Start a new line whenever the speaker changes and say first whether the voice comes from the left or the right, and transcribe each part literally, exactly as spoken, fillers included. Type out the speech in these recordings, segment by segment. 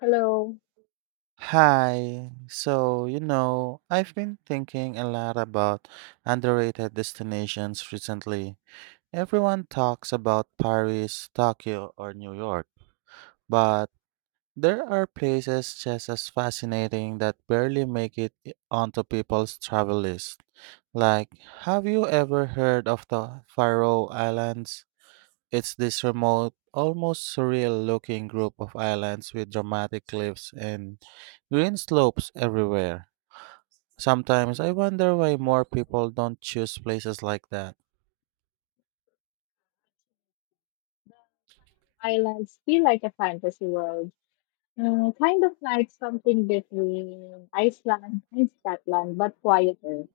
left: Hello.
right: Hi. So, you know, I've been thinking a lot about underrated destinations recently. Everyone talks about Paris, Tokyo, or New York, but there are places just as fascinating that barely make it i- onto people's travel list. Like, have you ever heard of the Faroe Islands? It's this remote, almost surreal looking group of islands with dramatic cliffs and green slopes everywhere. Sometimes I wonder why more people don't choose places like that.
left: Islands feel like a fantasy world, uh, kind of like something between Iceland and Scotland, but quieter.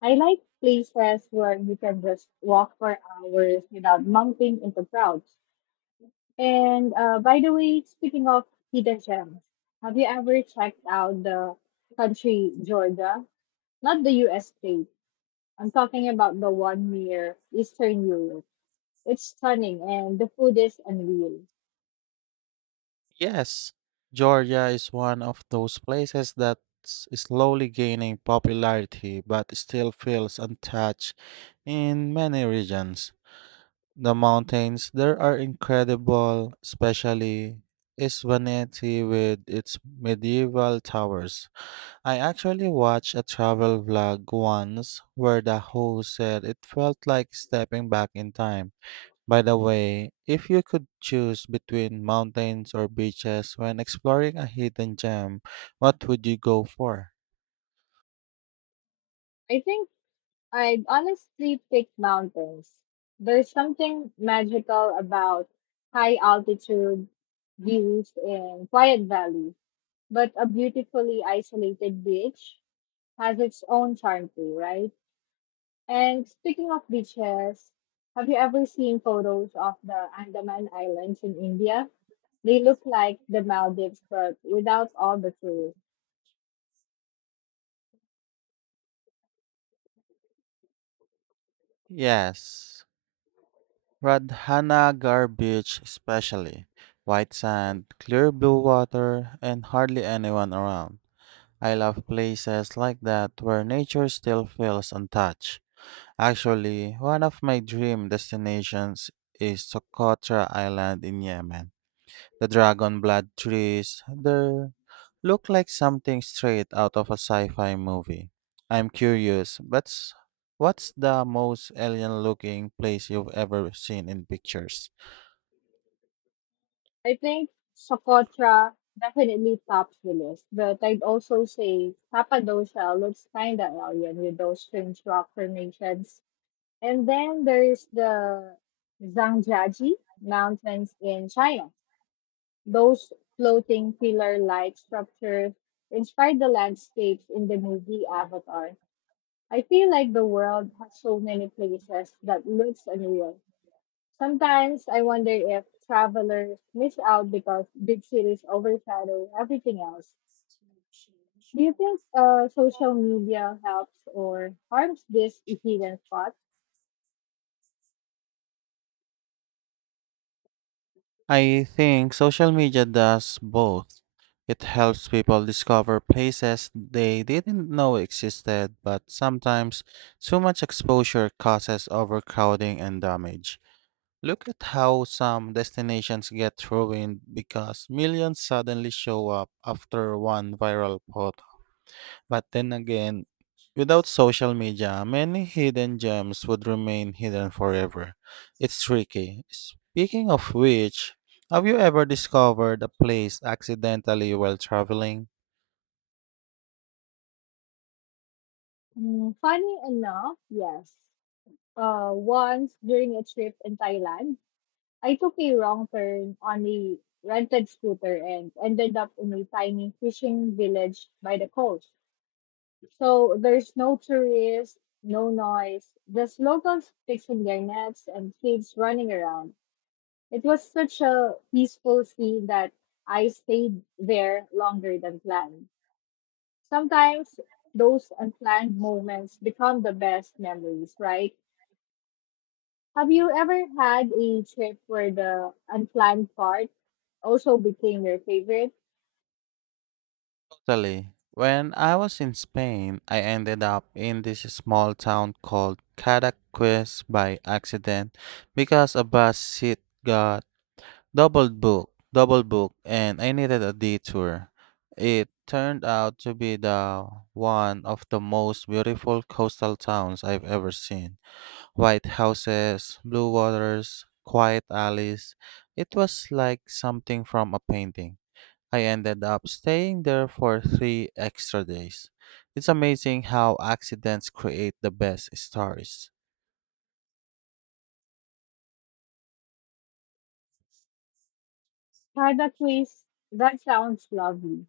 left: I like places where you can just walk for hours without bumping into crowds. And uh, by the way, speaking of hidden gems, have you ever checked out the country Georgia? Not the U S state. I'm talking about the one near Eastern Europe. It's stunning, and the food is unreal.
right: Yes, Georgia is one of those places that's slowly gaining popularity but still feels untouched in many regions. The mountains there are incredible, especially Isvaneti with its medieval towers. I actually watched a travel vlog once where the host said it felt like stepping back in time. By the way, if you could choose between mountains or beaches when exploring a hidden gem, what would you go for?
left: I think I'd honestly pick mountains. There's something magical about high altitude views and quiet valleys, but a beautifully isolated beach has its own charm too, right? And speaking of beaches, have you ever seen photos of the Andaman Islands in India? They look like the Maldives, but without all the tourists.
right: Yes, Radhanagar Beach, especially. White sand, clear blue water, and hardly anyone around. I love places like that where nature still feels untouched. Actually, one of my dream destinations is Socotra Island in Yemen. The dragon blood trees there look like something straight out of a sci-fi movie. I'm curious, but s- what's the most alien-looking place you've ever seen in pictures?
left: I think Socotra definitely tops the list, but I'd also say Cappadocia looks kinda alien with those strange rock formations. And then there's the Zhangjiajie Mountains in China. Those floating pillar-like structures inspired the landscapes in the movie Avatar. I feel like the world has so many places that looks unreal. Sometimes I wonder if travelers miss out because big cities overshadow everything else. Do you think uh, social media helps or harms this hidden spot?
right: I think social media does both. It helps people discover places they didn't know existed, but sometimes too much exposure causes overcrowding and damage. Look at how some destinations get ruined because millions suddenly show up after one viral photo. But then again, without social media, many hidden gems would remain hidden forever. It's tricky. Speaking of which, have you ever discovered a place accidentally while traveling?
left: Mm, funny enough, yes. Uh, once during a trip in Thailand, I took a wrong turn on a rented scooter and ended up in a tiny fishing village by the coast. So there's no tourists, no noise, just locals fixing their nets and kids running around. It was such a peaceful scene that I stayed there longer than planned. Sometimes those unplanned moments become the best memories, right? Have you ever had a trip where the unplanned part also became your favorite?
right: Italy. When I was in Spain, I ended up in this small town called Cadaqués by accident because a bus seat got double booked, double booked, and I needed a detour. It turned out to be the one of the most beautiful coastal towns I've ever seen. White houses, blue waters, quiet alleys. It was like something from a painting. I ended up staying there for three extra days. It's amazing how accidents create the best stories.
left: Cadaqués, that sounds lovely.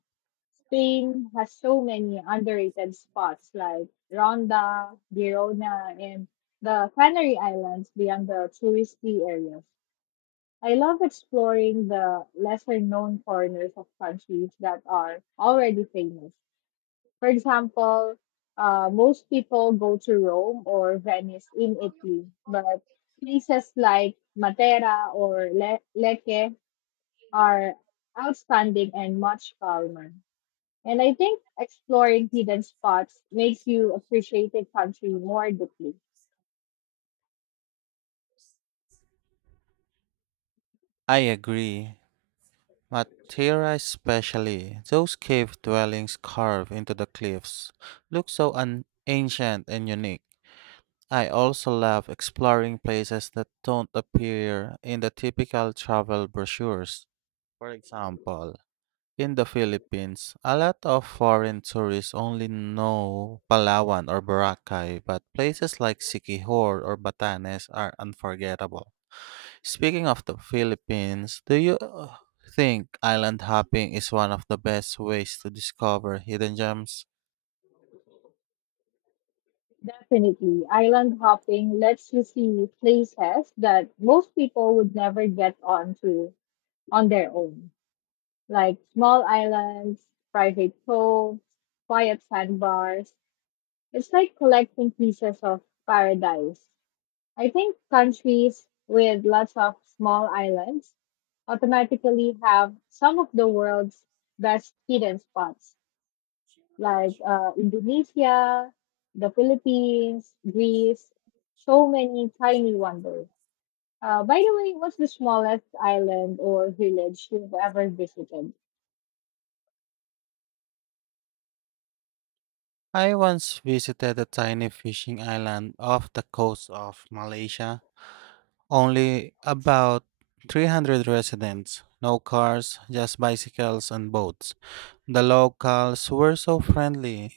left: Spain has so many underrated spots like Ronda, Girona, and the Canary Islands beyond the touristy areas. I love exploring the lesser known corners of countries that are already famous. For example, uh, most people go to Rome or Venice in Italy, but places like Matera or Le- Lecce are outstanding and much calmer. And I think exploring hidden spots makes you appreciate a country more deeply.
right: I agree. Matera, especially, those cave dwellings carved into the cliffs look so un- ancient and unique. I also love exploring places that don't appear in the typical travel brochures. For example, in the Philippines, a lot of foreign tourists only know Palawan or Boracay, but places like Siquijor or Batanes are unforgettable. Speaking of the Philippines, do you uh, think island hopping is one of the best ways to discover hidden gems?
left: Definitely, island hopping lets you see places that most people would never get onto on their own, like small islands, private coves, quiet sandbars. It's like collecting pieces of paradise. I think countries with lots of small islands automatically have some of the world's best hidden spots, like uh, Indonesia, the Philippines, Greece, so many tiny wonders. Uh, by the way, what's the smallest island or village you've ever visited?
right: I once visited a tiny fishing island off the coast of Malaysia, only about three hundred residents, no cars, just bicycles and boats. The locals were so friendly.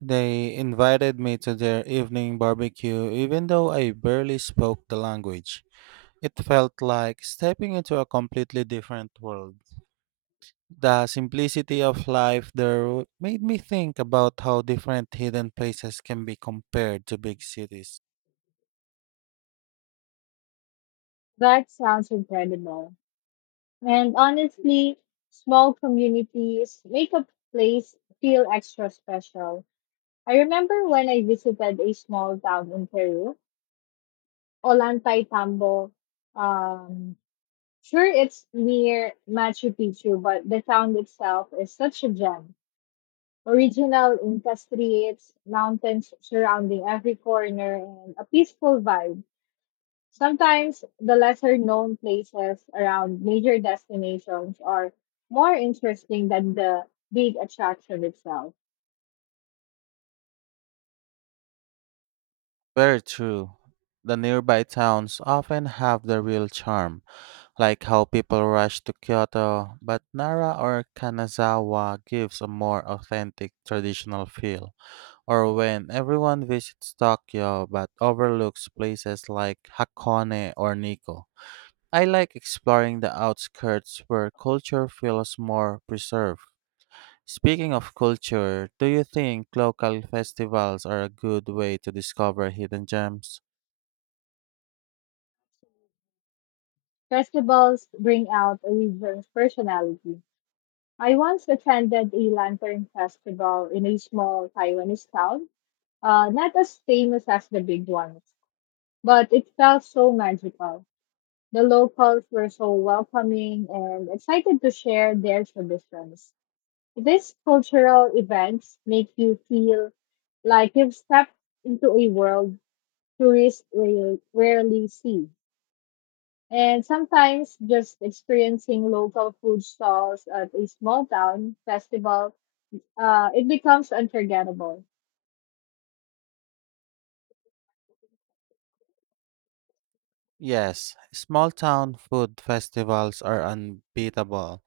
right: They invited me to their evening barbecue even though I barely spoke the language. It felt like stepping into a completely different world. The simplicity of life there made me think about how different hidden places can be compared to big cities.
left: That sounds incredible. And honestly, small communities make a place feel extra special. I remember when I visited a small town in Peru, Olantay Tambo. Um, sure, it's near Machu Picchu, but the town itself is such a gem. Original Inca streets, mountains surrounding every corner, and a peaceful vibe. Sometimes the lesser known places around major destinations are more interesting than the big attraction itself.
right: Very true. The nearby towns often have the real charm, like how people rush to Kyoto, but Nara or Kanazawa gives a more authentic traditional feel. Or when everyone visits Tokyo but overlooks places like Hakone or Nikko. I like exploring the outskirts where culture feels more preserved. Speaking of culture, do you think local festivals are a good way to discover hidden gems?
left: Festivals bring out a region's personality. I once attended a lantern festival in a small Taiwanese town, uh, not as famous as the big ones, but it felt so magical. The locals were so welcoming and excited to share their traditions. These cultural events make you feel like you've stepped into a world tourists rare- rarely see. And sometimes just experiencing local food stalls at a small town festival, uh, it becomes unforgettable.
right: Yes, small town food festivals are unbeatable.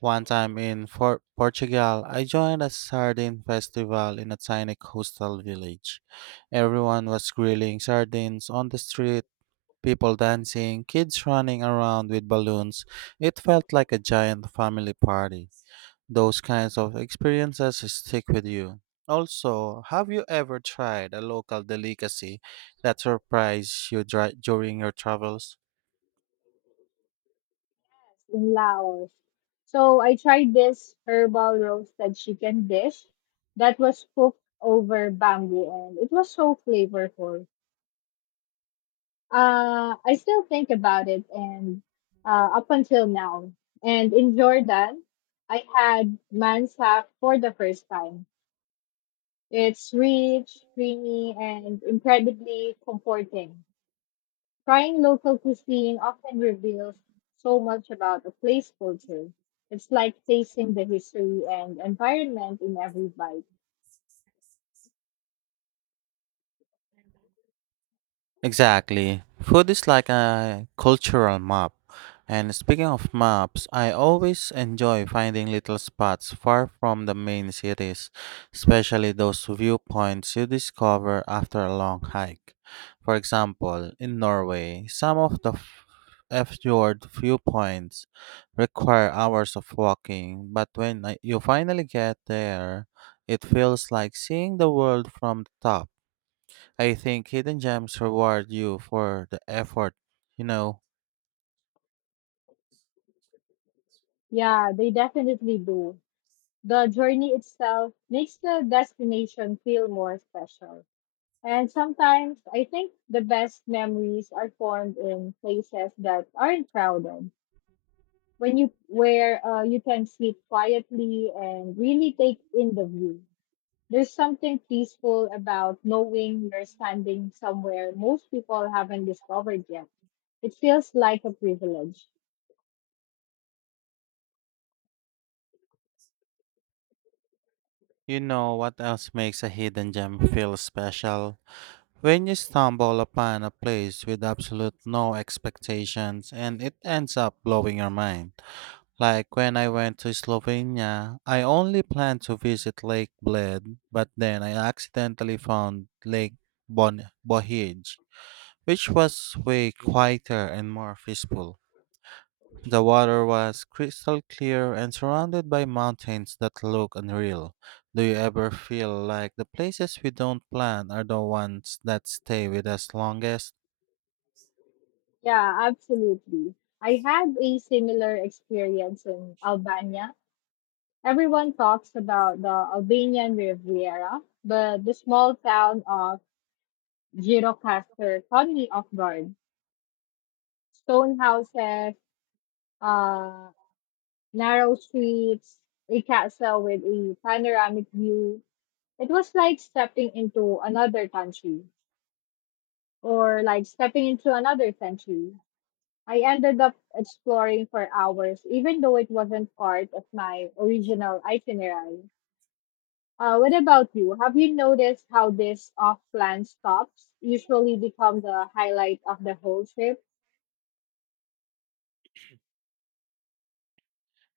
right: One time in for- Portugal, I joined a sardine festival in a tiny coastal village. Everyone was grilling sardines on the street, people dancing, kids running around with balloons. It felt like a giant family party. Those kinds of experiences stick with you. Also, have you ever tried a local delicacy that surprised you dri- during your travels?
left: In Laos, so I tried this herbal roasted chicken dish that was cooked over bamboo, and it was so flavorful. Uh, I still think about it, and uh, up until now. And in Jordan, I had mansak for the first time. It's rich, creamy, and incredibly comforting. Trying local cuisine often reveals so much about a place culture. It's like tasting the history and environment in every bite.
right: Exactly. Food is like a cultural map. And speaking of maps, I always enjoy finding little spots far from the main cities, especially those viewpoints you discover after a long hike. For example, in Norway, some of the f- fjord viewpoints require hours of walking, but when I- you finally get there, it feels like seeing the world from the top. I think hidden gems reward you for the effort. You know,
left: Yeah, they definitely do. The journey itself makes the destination feel more special. And sometimes I think the best memories are formed in places that aren't crowded. When you where uh, you can sit quietly and really take in the view. There's something peaceful about knowing you're standing somewhere most people haven't discovered yet. It feels like a privilege.
right: you know what else makes a hidden gem feel special? When you stumble upon a place with absolute no expectations and it ends up blowing your mind. Like when I went to Slovenia, I only planned to visit Lake Bled, but then I accidentally found Lake Bon- Bohij, which was way quieter and more peaceful. The water was crystal clear and surrounded by mountains that look unreal. Do you ever feel like the places we don't plan are the ones that stay with us longest?
left: Yeah, absolutely. I had a similar experience in Albania. Everyone talks about the Albanian Riviera, but the small town of Gjirokastër caught me off guard. Stone houses, uh, narrow streets, a castle with a panoramic view. It was like stepping into another country or like stepping into another century. I ended up exploring for hours, even though it wasn't part of my original itinerary. Uh, what about you? Have you noticed how this off plan stops usually become the highlight of the whole trip?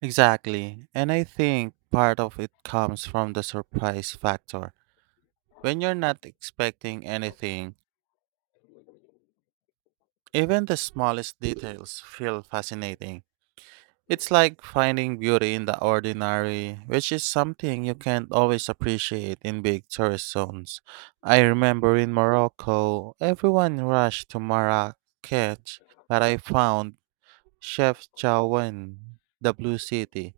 right: Exactly. And I think part of it comes from the surprise factor. When you're not expecting anything, even the smallest details feel fascinating. It's like finding beauty in the ordinary, which is something you can't always appreciate in big tourist zones. I remember in Morocco, everyone rushed to Marrakech, but I found Chef Chaouen, the Blue City,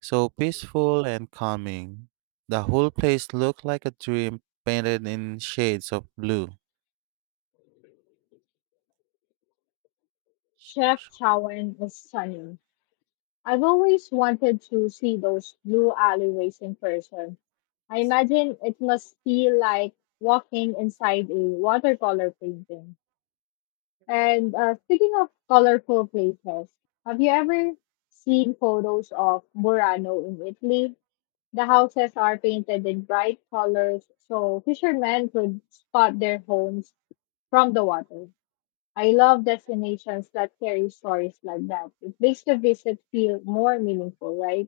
right: so peaceful and calming. The whole place looked like a dream painted in shades of blue.
left: Chef Chowan is stunning. I've always wanted to see those blue alleyways in person. I imagine it must feel like walking inside a watercolor painting. And uh, speaking of colorful places, have you ever seen photos of Murano in Italy? The houses are painted in bright colors so fishermen could spot their homes from the water. I love destinations that carry stories like that. It makes the visit feel more meaningful, right?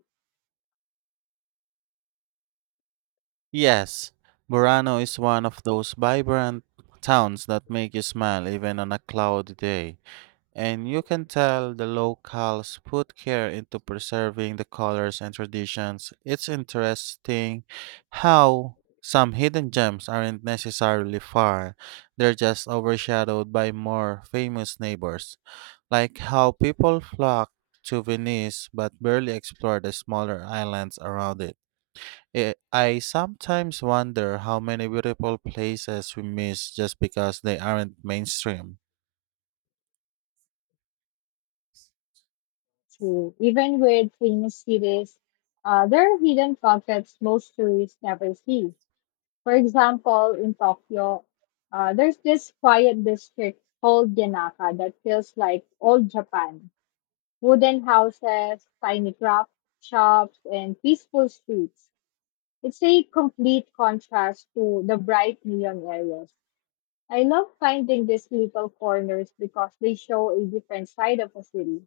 right: Yes, Burano is one of those vibrant towns that make you smile even on a cloudy day, and you can tell the locals put care into preserving the colors and traditions. It's interesting how some hidden gems aren't necessarily far, they're just overshadowed by more famous neighbors, like how people flock to Venice but barely explore the smaller islands around it. Eh, I sometimes wonder how many beautiful places we miss just because they aren't mainstream.
left: True. Even with famous cities, uh, there are hidden pockets most tourists never see. For example, in Tokyo, uh, there's this quiet district called Yanaka that feels like old Japan. Wooden houses, tiny craft shops, and peaceful streets. It's a complete contrast to the bright neon areas. I love finding these little corners because they show a different side of a city.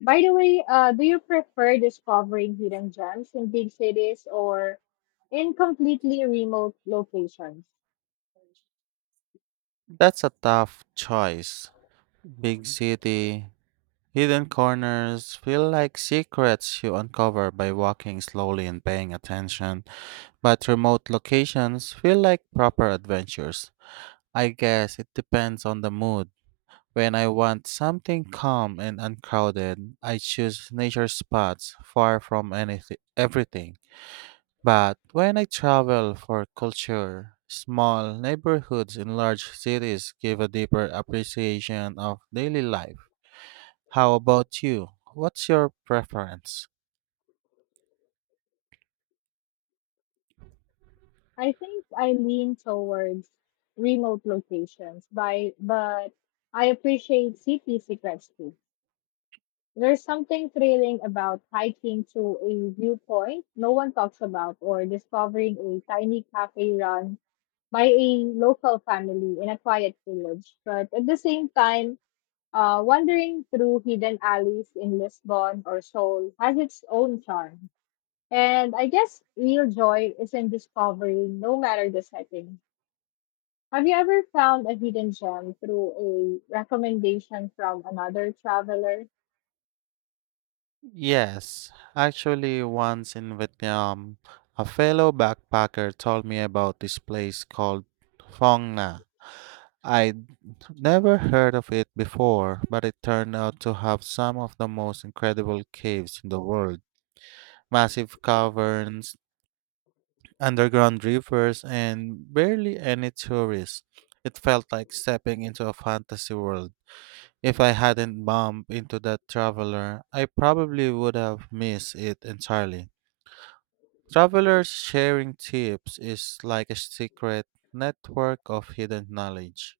left: By the way, uh, do you prefer discovering hidden gems in big cities or in completely remote locations?
right: That's a tough choice. Big city, hidden corners feel like secrets you uncover by walking slowly and paying attention, but remote locations feel like proper adventures. I guess it depends on the mood. When I want something calm and uncrowded, I choose nature spots far from anything everything. But when I travel for culture, small neighborhoods in large cities give a deeper appreciation of daily life. How about you? What's your preference?
left: I think I lean towards remote locations, by, but I appreciate city secrets too. There's something thrilling about hiking to a viewpoint no one talks about or discovering a tiny cafe run by a local family in a quiet village. But at the same time, Uh, wandering through hidden alleys in Lisbon or Seoul has its own charm. And I guess real joy is in discovering, no matter the setting. Have you ever found a hidden gem through a recommendation from another traveler?
right: Yes, actually, once in Vietnam, a fellow backpacker told me about this place called Phong Nha. I'd never heard of it before, but it turned out to have some of the most incredible caves in the world. Massive caverns underground rivers, and barely any tourists. It felt like stepping into a fantasy world. If I hadn't bumped into that traveler, I probably would have missed it entirely. Travelers sharing tips is like a secret network of hidden knowledge.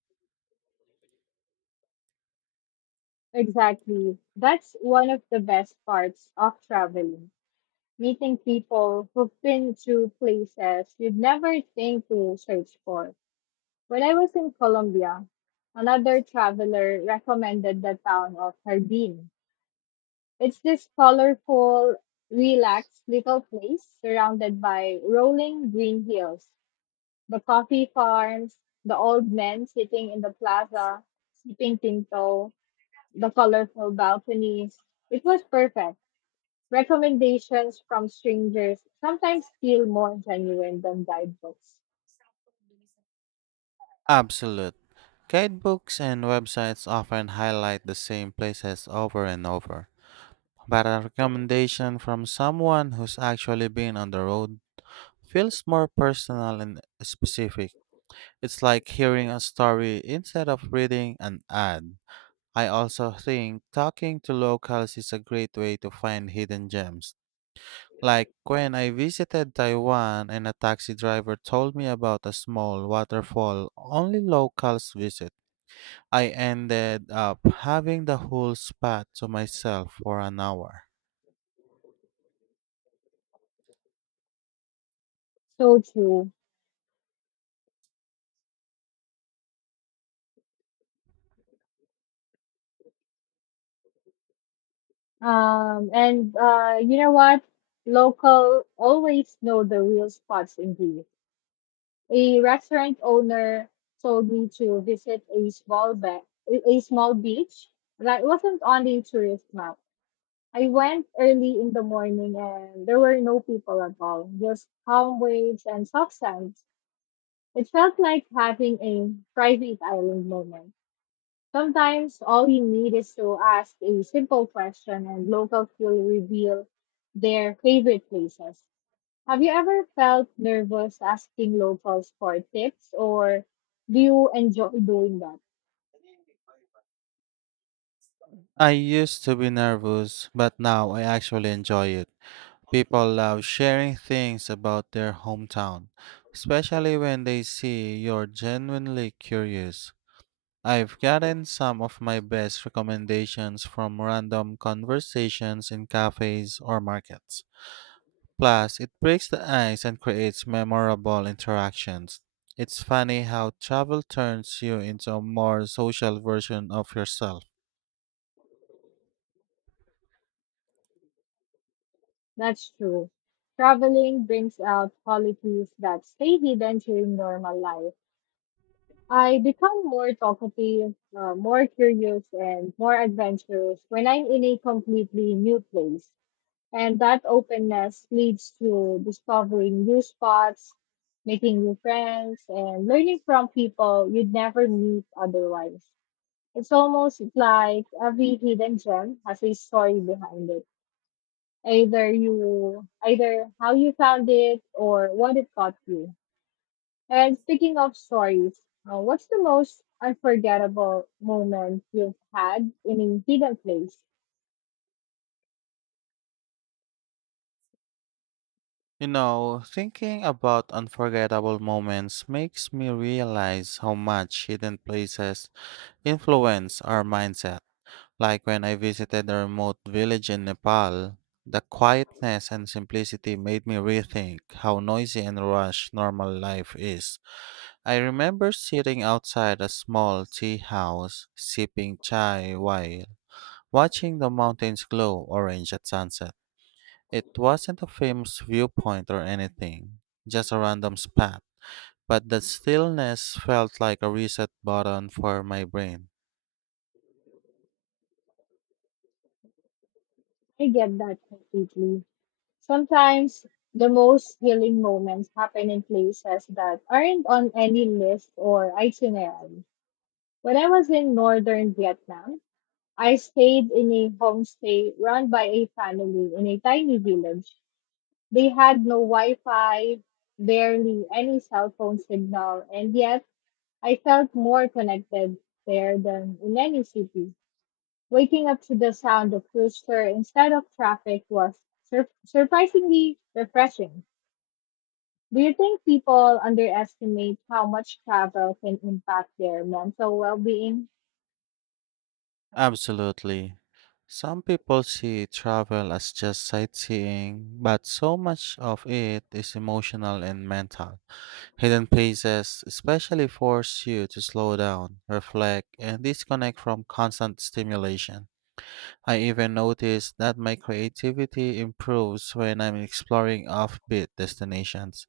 left: Exactly. That's one of the best parts of traveling. Meeting people who've been to places you'd never think to search for. When I was in Colombia, another traveler recommended the town of Jardin. It's this colorful, relaxed little place surrounded by rolling green hills, the coffee farms, the old men sitting in the plaza, sipping tinto, the colorful balconies. It was perfect. Recommendations from strangers sometimes feel more genuine than guidebooks.
right: Absolute. Guidebooks and websites often highlight the same places over and over. But a recommendation from someone who's actually been on the road feels more personal and specific. It's like hearing a story instead of reading an ad. I also think talking to locals is a great way to find hidden gems. Like when I visited Taiwan and a taxi driver told me about a small waterfall only locals visit. I ended up having the whole spot to myself for an hour.
left: So true. Um, and uh, You know what? Local always know the real spots in Greece. A restaurant owner told me to visit a small ba- a a small beach that wasn't on the tourist map. I went early in the morning and there were no people at all, just calm waves and soft sounds. It felt like having a private island moment. Sometimes all we need is to ask a simple question and locals will reveal their favorite places. Have you ever felt nervous asking locals for tips or do you enjoy doing that?
right: I used to be nervous, but now I actually enjoy it. People love sharing things about their hometown, especially when they see you're genuinely curious. I've gotten some of my best recommendations from random conversations in cafes or markets. Plus, it breaks the ice and creates memorable interactions. It's funny how travel turns you into a more social version of yourself.
left: That's true. Traveling brings out qualities that stay hidden during normal life. I become more talkative, uh, more curious, and more adventurous when I'm in a completely new place. And that openness leads to discovering new spots, making new friends, and learning from people you'd never meet otherwise. It's almost like every hidden gem has a story behind it. Either you, either how you found it or what it taught you. And speaking of stories, uh, what's the most unforgettable moment you've had in a hidden place?
right: You know, thinking about unforgettable moments makes me realize how much hidden places influence our mindset. Like when I visited a remote village in Nepal, the quietness and simplicity made me rethink how noisy and rushed normal life is. I remember sitting outside a small tea house, sipping chai while watching the mountains glow orange at sunset. It wasn't a famous viewpoint or anything, just a random spot, but the stillness felt like a reset button for my brain.
left: I get that completely. Sometimes the most healing moments happen in places that aren't on any list or itinerary. When I was in northern Vietnam, I stayed in a homestay run by a family in a tiny village. They had no Wi Fi, barely any cell phone signal, and yet I felt more connected there than in any city. Waking up to the sound of rooster instead of traffic was sur- surprisingly refreshing. Do you think people underestimate how much travel can impact their mental well being?
right: Absolutely. Some people see travel as just sightseeing, but so much of it is emotional and mental. Hidden places especially force you to slow down, reflect, and disconnect from constant stimulation. I even notice that my creativity improves when I'm exploring offbeat destinations.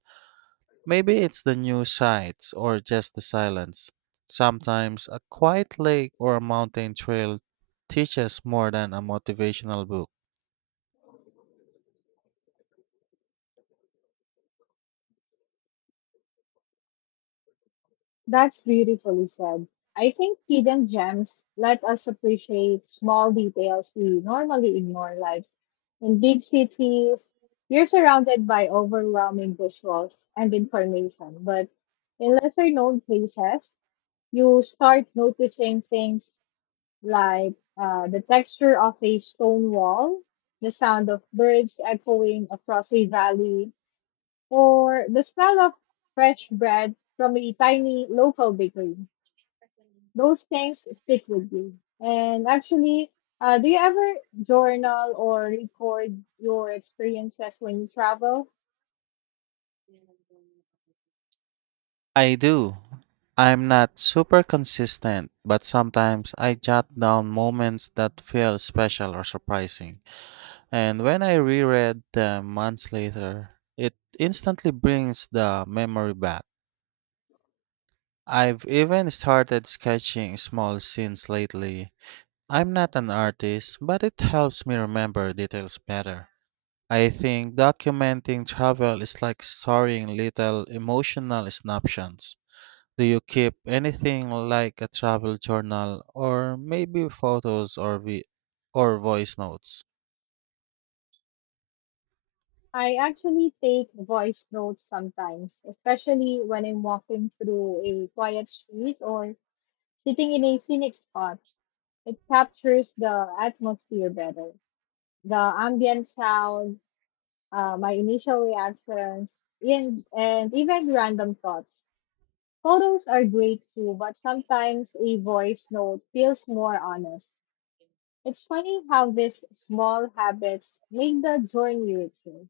right: Maybe it's the new sights or just the silence. Sometimes a quiet lake or a mountain trail teaches more than a motivational book.
left: That's beautifully said. I think hidden gems let us appreciate small details we normally ignore, like in big cities, you're surrounded by overwhelming visuals and information, but in lesser known places, you start noticing things like uh, the texture of a stone wall, the sound of birds echoing across a valley, or the smell of fresh bread from a tiny local bakery. Those things stick with you. And actually, uh, do you ever journal or record your experiences when you travel?
right: I do. I'm not super consistent, but sometimes I jot down moments that feel special or surprising. And when I reread them months later, it instantly brings the memory back. I've even started sketching small scenes lately. I'm not an artist, but it helps me remember details better. I think documenting travel is like storing little emotional snapshots. Do you keep anything like a travel journal or maybe photos or vi- or voice notes?
left: I actually take voice notes sometimes, especially when I'm walking through a quiet street or sitting in a scenic spot. It captures the atmosphere better. The ambient sound, uh, my initial reactions, and, and even random thoughts. Photos are great too, but sometimes a voice note feels more honest. It's funny how these small habits make the journey richer.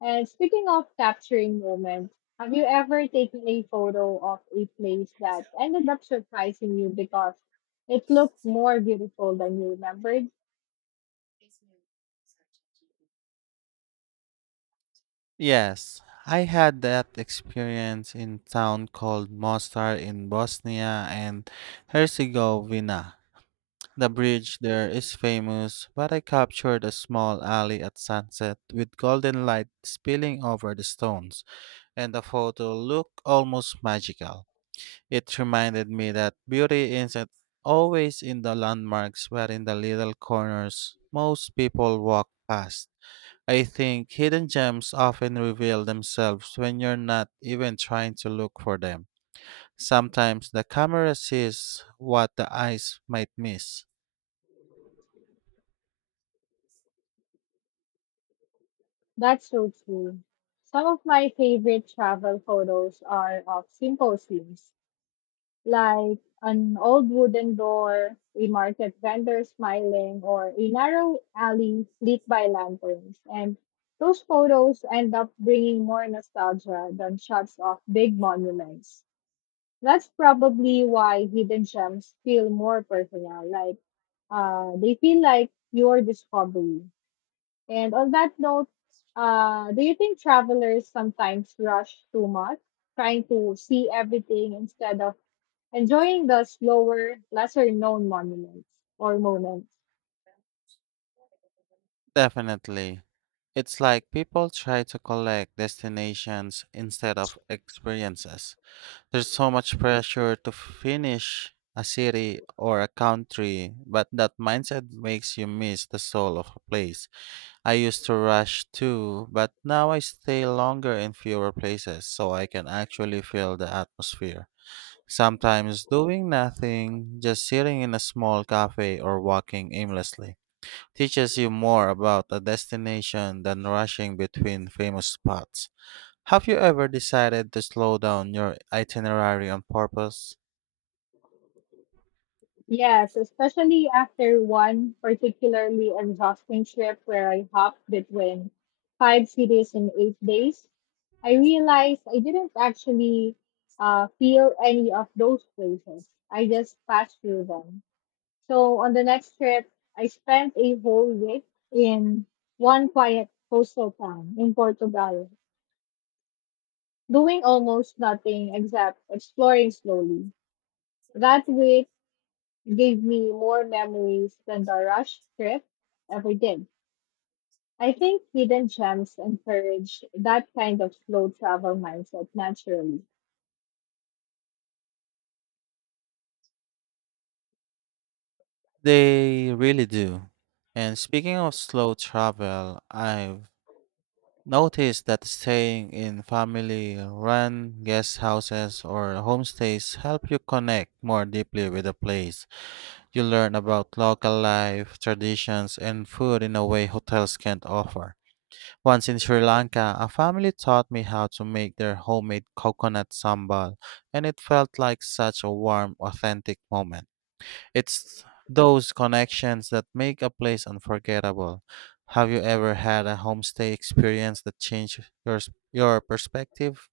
left: And speaking of capturing moments, have you ever taken a photo of a place that ended up surprising you because it looked more beautiful than you remembered?
right: Yes, I had that experience in town called Mostar in Bosnia and Herzegovina. The bridge there is famous, but I captured a small alley at sunset with golden light spilling over the stones, and the photo looked almost magical. It reminded me that beauty isn't always in the landmarks but in the little corners most people walk past. I think hidden gems often reveal themselves when you're not even trying to look for them. Sometimes the camera sees what the eyes might miss.
left: That's so true. Some of my favorite travel photos are of simple scenes, like an old wooden door, a market vendor smiling, or a narrow alley lit by lanterns. And those photos end up bringing more nostalgia than shots of big monuments. That's probably why hidden gems feel more personal, like uh, they feel like your discovery. And on that note, uh, do you think travelers sometimes rush too much, trying to see everything instead of enjoying the slower, lesser known monuments or moments?
right: Definitely. It's like people try to collect destinations instead of experiences. There's so much pressure to finish a city or a country, but that mindset makes you miss the soul of a place. I used to rush too, but now I stay longer in fewer places so I can actually feel the atmosphere. Sometimes doing nothing, just sitting in a small cafe or walking aimlessly teaches you more about a destination than rushing between famous spots. Have you ever decided to slow down your itinerary on purpose?
left: Yes, especially after one particularly exhausting trip where I hopped between five cities in eight days. I realized I didn't actually uh, feel any of those places. I just passed through them. So on the next trip, I spent a whole week in one quiet coastal town in Portugal, doing almost nothing except exploring slowly. That week gave me more memories than the rush trip ever did. I think hidden gems encourage that kind of slow travel mindset naturally.
right: They really do. And speaking of slow travel, I've noticed that staying in family run guest houses or homestays help you connect more deeply with the place. You learn about local life, traditions, and food in a way hotels can't offer. Once in Sri Lanka, a family taught me how to make their homemade coconut sambal, and it felt like such a warm, authentic moment. It's those connections that make a place unforgettable. Have you ever had a homestay experience that changed your s- your perspective?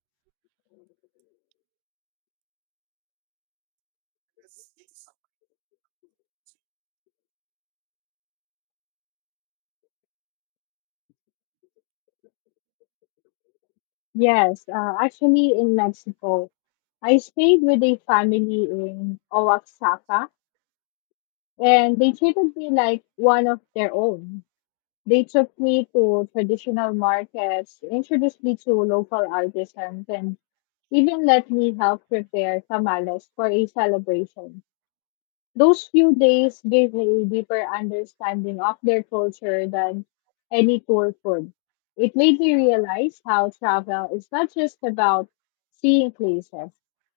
left: Yes, uh, actually in Mexico, I stayed with a family in Oaxaca and they treated me like one of their own. They took me to traditional markets, introduced me to local artisans, and even let me help prepare tamales for a celebration. Those few days gave me a deeper understanding of their culture than any tour could. It made me realize how travel is not just about seeing places,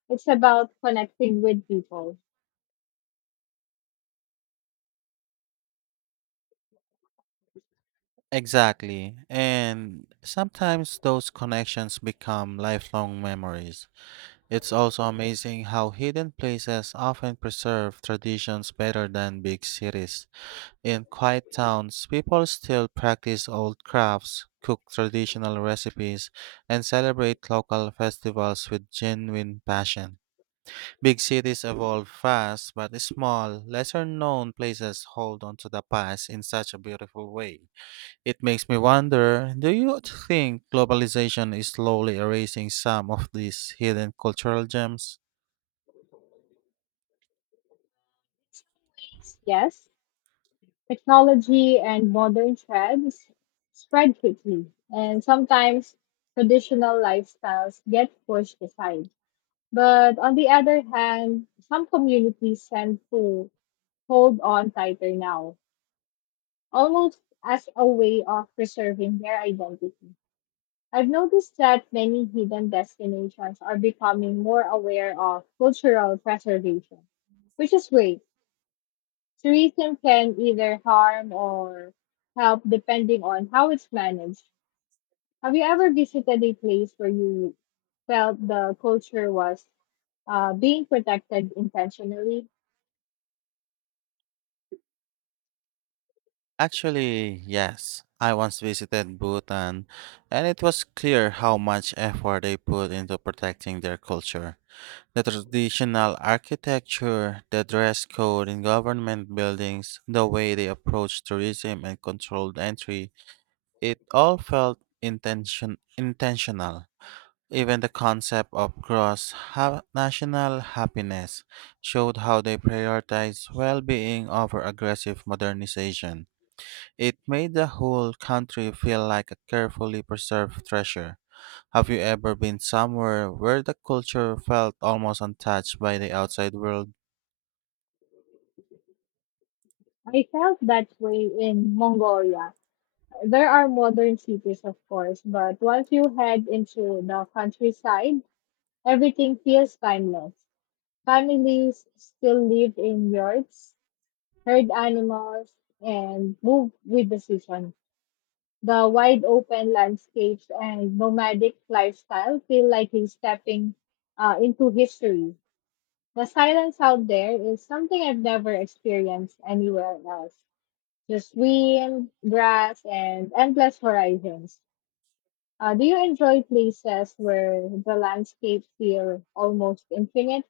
left: it's about connecting with people.
right: Exactly. And sometimes those connections become lifelong memories. It's also amazing how hidden places often preserve traditions better than big cities. In quiet towns, people still practice old crafts, cook traditional recipes, and celebrate local festivals with genuine passion. Big cities evolve fast, but small, lesser known places hold on to the past in such a beautiful way. It makes me wonder, do you think globalization is slowly erasing some of these hidden cultural gems?
left: Yes, technology and modern trends spread quickly, and sometimes traditional lifestyles get pushed aside. But on the other hand, some communities tend to hold on tighter now, almost as a way of preserving their identity. I've noticed that many hidden destinations are becoming more aware of cultural preservation, which is great. Tourism can either harm or help depending on how it's managed. Have you ever visited a place where you felt the culture was uh, being protected intentionally?
right: Actually, yes. I once visited Bhutan, and it was clear how much effort they put into protecting their culture. The traditional architecture, the dress code in government buildings, the way they approach tourism and controlled entry, it all felt intention intentional. Even the concept of cross ha- national happiness showed how they prioritize well being over aggressive modernization. It made the whole country feel like a carefully preserved treasure. Have you ever been somewhere where the culture felt almost untouched by the outside world?
left: I felt that way in Mongolia. There are modern cities, of course, but once you head into the countryside, everything feels timeless. Families still live in yurts, herd animals, and move with the season. The wide open landscapes and nomadic lifestyle feel like he's stepping uh, into history. The silence out there is something I've never experienced anywhere else. Just wind, grass, and endless horizons. Uh, do you enjoy places where the landscapes feel almost infinite?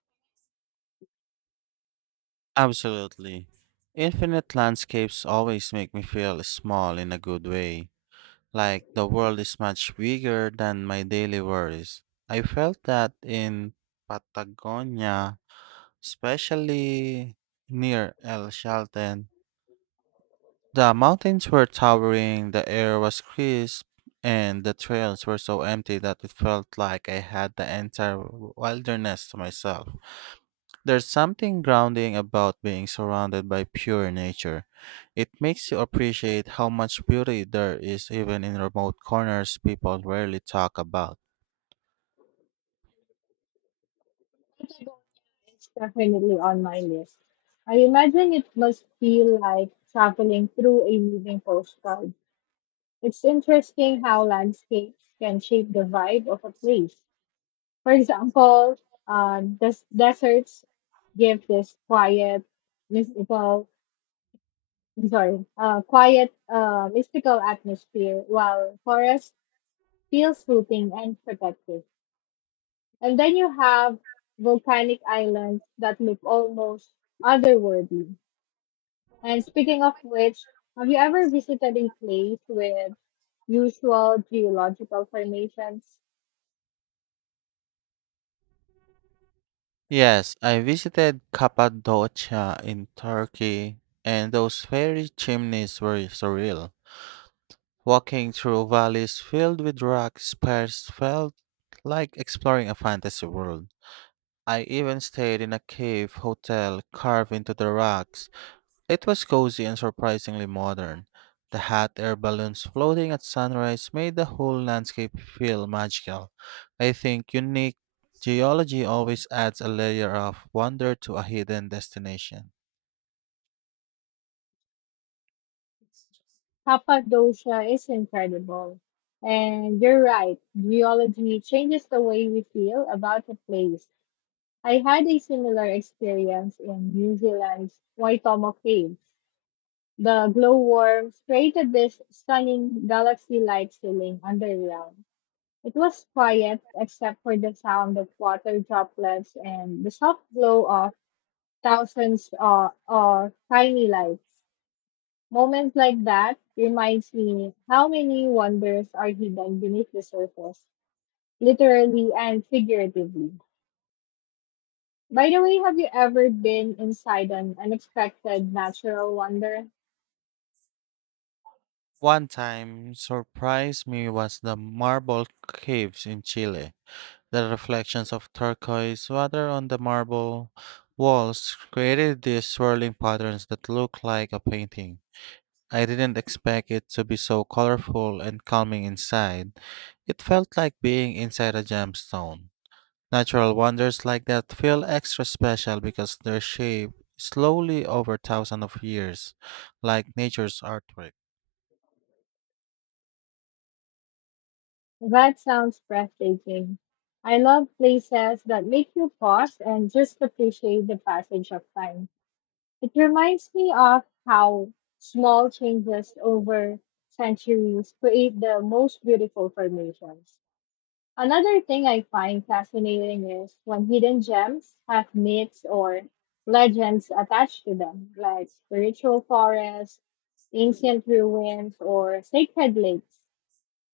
right: Absolutely. Infinite landscapes always make me feel small in a good way, like the world is much bigger than my daily worries. I felt that in Patagonia, especially near El Chalten. The mountains were towering, the air was crisp, and the trails were so empty that it felt like I had the entire wilderness to myself. There's something grounding about being surrounded by pure nature. It makes you appreciate how much beauty there is even in remote corners people rarely talk about.
left: Patagonia is definitely on my list. I imagine it must feel like traveling through a moving postcard. It's interesting how landscapes can shape the vibe of a place. For example, uh, des- deserts give this quiet, mystical, I'm sorry, uh, quiet, uh, mystical atmosphere, while forests feel soothing and protective. And then you have volcanic islands that look almost otherworldly. And speaking of which, have you ever visited a place with usual geological formations?
right: Yes, I visited Cappadocia in Turkey, and those fairy chimneys were surreal. Walking through valleys filled with rock spires felt like exploring a fantasy world. I even stayed in a cave hotel carved into the rocks. It was cozy and surprisingly modern. The hot air balloons floating at sunrise made the whole landscape feel magical. I think unique geology always adds a layer of wonder to a hidden destination.
left: Cappadocia is incredible. And you're right, geology changes the way we feel about a place. I had a similar experience in New Zealand's Waitomo Caves. The glowworms created this stunning galaxy like ceiling underground. It was quiet except for the sound of water droplets and the soft glow of thousands of, of tiny lights. Moments like that reminds me how many wonders are hidden beneath the surface, literally and figuratively. By the way, have you ever been inside an unexpected natural wonder?
right: One time surprised me was the marble caves in Chile. The reflections of turquoise water on the marble walls created these swirling patterns that look like a painting. I didn't expect it to be so colorful and calming inside. It felt like being inside a gemstone. Natural wonders like that feel extra special because they're shaped slowly over thousands of years, like nature's artwork.
left: That sounds breathtaking. I love places that make you pause and just appreciate the passage of time. It reminds me of how small changes over centuries create the most beautiful formations. Another thing I find fascinating is when hidden gems have myths or legends attached to them, like spiritual forests, ancient ruins, or sacred lakes.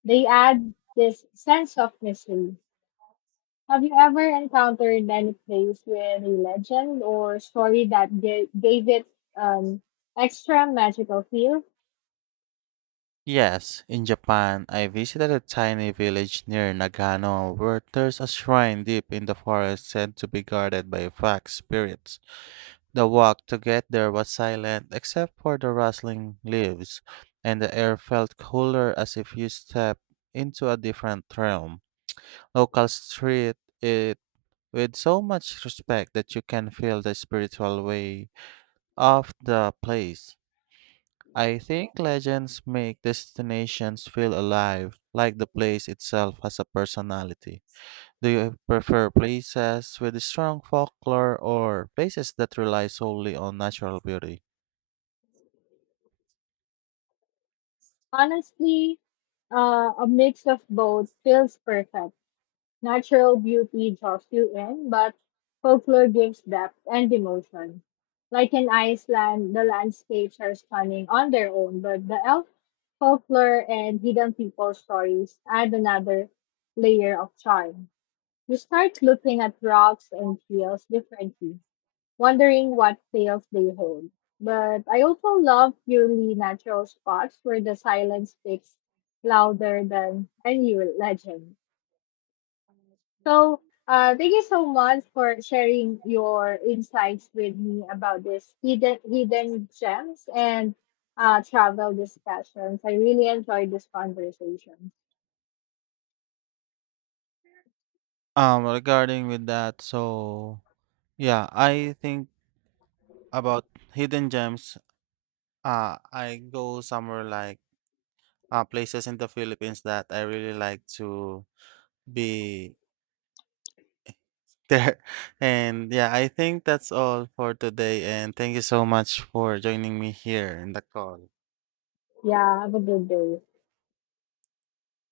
left: They add this sense of mystery. Have you ever encountered any place with a legend or story that ga- gave it an extra magical feel?
right: Yes, in Japan, I visited a tiny village near Nagano where there's a shrine deep in the forest said to be guarded by fox spirits. The walk to get there was silent except for the rustling leaves, and the air felt cooler as if you stepped into a different realm. Locals treat it with so much respect that you can feel the spiritual way of the place. I think legends make destinations feel alive, like the place itself has a personality. Do you prefer places with strong folklore or places that rely solely on natural beauty?
left: Honestly, uh, a mix of both feels perfect. Natural beauty draws you in, but folklore gives depth and emotion. Like in Iceland, the landscapes are stunning on their own, but the elf folklore and hidden people stories add another layer of charm. You start looking at rocks and fields differently, wondering what tales they hold. But I also love purely natural spots where the silence speaks louder than any legend. So, uh, thank you so much for sharing your insights with me about this hidden hidden gems and uh, travel discussions. I really enjoyed this conversation.
right: Um, regarding with that, so yeah, I think about hidden gems. Uh, I go somewhere like uh, places in the Philippines that I really like to be there. And yeah, I think that's all for today. And thank you so much for joining me here in the call.
left: Yeah, have a good day.